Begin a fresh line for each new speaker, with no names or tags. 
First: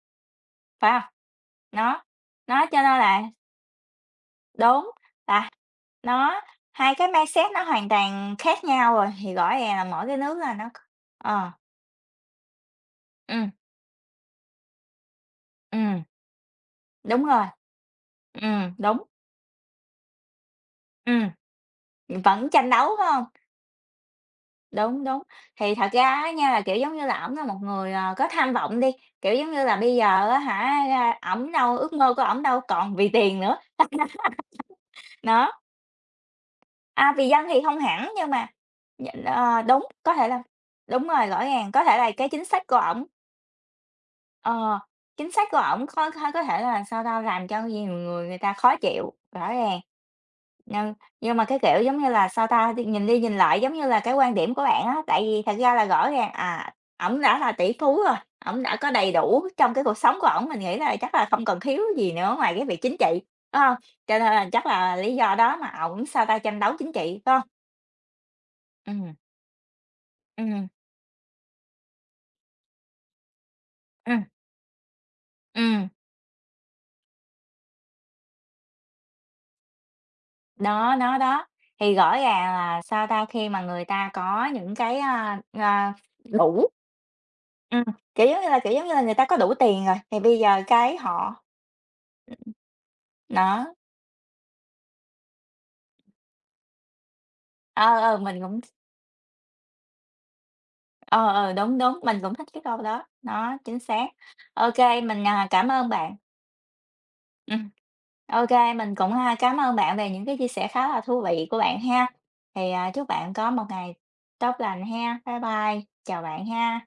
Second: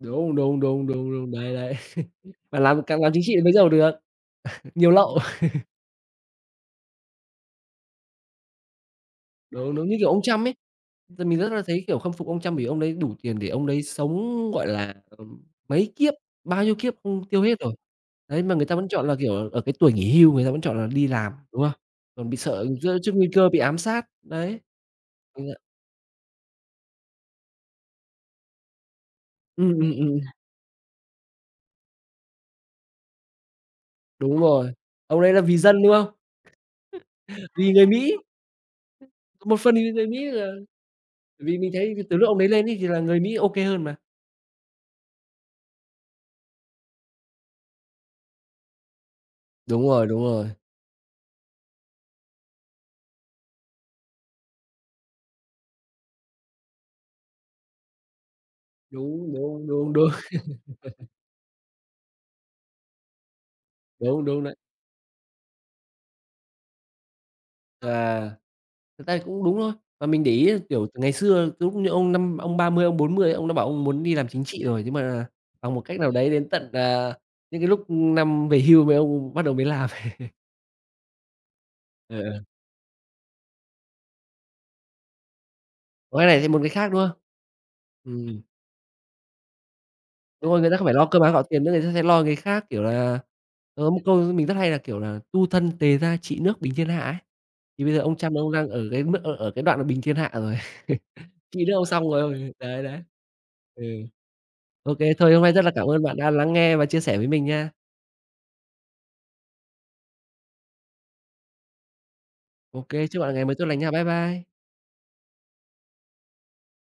Đúng, đúng, đúng,
Phải không?
đúng, đúng, đấy, đấy.
Nó,
Mà
nó
làm
cho nên
càng làm chính
là
trị thì mới giàu được, nhiều
Đúng,
lậu.
là nó, hai cái mindset nó hoàn toàn khác nhau rồi, thì rõ
Đúng,
ràng là
đúng. Như,
mỗi
kiểu,
cái
ông
nước
Trump
là
ấy,
nó c
mình
ờ.
rất là thấy, kiểu, khâm phục ông Trump bởi vì ông ấy đủ tiền để
Ừm.
ông đấy sống, gọi là, ờm, mấy
Ừm.
kiếp bao nhiêu kiếp
Đúng
không tiêu
rồi.
hết rồi. Đấy, mà người
Ừm,
ta vẫn
đúng.
chọn là, kiểu, ở cái tuổi nghỉ hưu, người ta vẫn chọn là đi
Ừm.
làm, đúng không? Còn bị
Vẫn
sợ
tranh đấu,
giữa
phải
trước
hông?
nguy cơ bị ám sát, đấy.
Đúng, đúng.
[unintelligible]
Thì thật ra á nha, là kiểu, giống như là ổng là một người, à, có tham vọng đi, kiểu, giống như là
Ừm, ừm,
bây
ừm.
giờ á hả, a, ổng đâu ước mơ của ổng đâu còn vì tiền nữa.
Đúng rồi. Ông đấy là
Đó.
vì dân, đúng không?
À, vì dân thì
Vì
không
người
hẳn
Mỹ.
nhưng mà nh
Một
ờ,
phần
đúng,
thì người
có
Mỹ
thể là
là
đúng rồi, rõ
vì
ràng,
mình
có
thấy
thể là
từ
cái
lúc ông
chính
đấy
sách
lên
của
ấy thì là
ổng
người Mỹ ô kê hơn mà.
Ờ, chính sách của ổng có có có thể là sao ta, làm cho nhiều người người ta khó chịu, rõ ràng.
Đúng rồi, đúng rồi.
Nhưng nhưng mà cái, kiểu, giống như là sao ta, nhìn đi nhìn lại giống như là cái quan điểm của bạn á, tại vì thật ra là rõ ràng à, ổng đã là tỷ phú rồi, ổng đã có đầy
Đúng,
đủ
đúng,
trong cái
đúng,
cuộc
đúng.
sống của ổng, mình nghĩ là chắc là không cần thiếu gì nữa ngoài cái việc chính trị, phải hông? Cho nên
Đúng, đúng
là
đấy.
chắc là lý do đó mà ổng sao ta, tranh đấu chính trị, phải hông?
Và thực ra
Ừm.
thì cũng đúng thôi và mình để ý,
Ừm.
kiểu, ngày xưa lúc như ông năm ông 30, ông 40 ông đã bảo ông muốn đi
Ừm.
làm chính trị rồi, nhưng mà bằng một
Ừm.
cách nào đấy đến tận, à, những cái lúc năm về hưu mấy ông bắt đầu mới làm.
Đó, đó, đó. Thì rõ
Ờ, ờ.
ràng là sao ta, khi mà người ta có những cái, ờ ờ,
Có cái này thêm muốn
đủ.
cái khác, đúng không?
Ừm, kiểu giống
Ừm.
như là kiểu giống như là người ta có đủ tiền rồi, thì bây
Đúng rồi,
giờ
người ta không phải
cái
lo cơm
họ
áo gạo tiền nữa, người ta sẽ lo cái khác, kiểu là,
Ưm. Đó.
có một câu mình rất hay là, kiểu là "Tu thân, tề gia, trị nước, bình thiên hạ" ấy. Thì bây
Ờ,
giờ ông
ờ
Trump
mình
ông
cũng th
đang ở cái mức ở ở cái đoạn mà bình thiên hạ rồi,
Ờ, ờ,
trị nước
đúng,
ông
đúng,
xong
mình cũng thích
rồi,
cái câu
đấy đấy.
đó, nó chính
Ừ.
xác. Ô
Ô
kê,
kê,
mình,
thôi hôm
à,
nay rất
cảm
là cảm
ơn
ơn
bạn
bạn đã lắng nghe và chia sẻ với mình nha.
Ừm, ô kê mình cũng, à, cám ơn bạn về những cái chia sẻ khá là thú vị của bạn ha. Thì,
Ô
à,
kê,
chúc
chúc
bạn
bạn ngày
có
mới
một
tốt lành nha.
ngày
Bye bye.
tốt lành ha. Bye bye, chào bạn ha.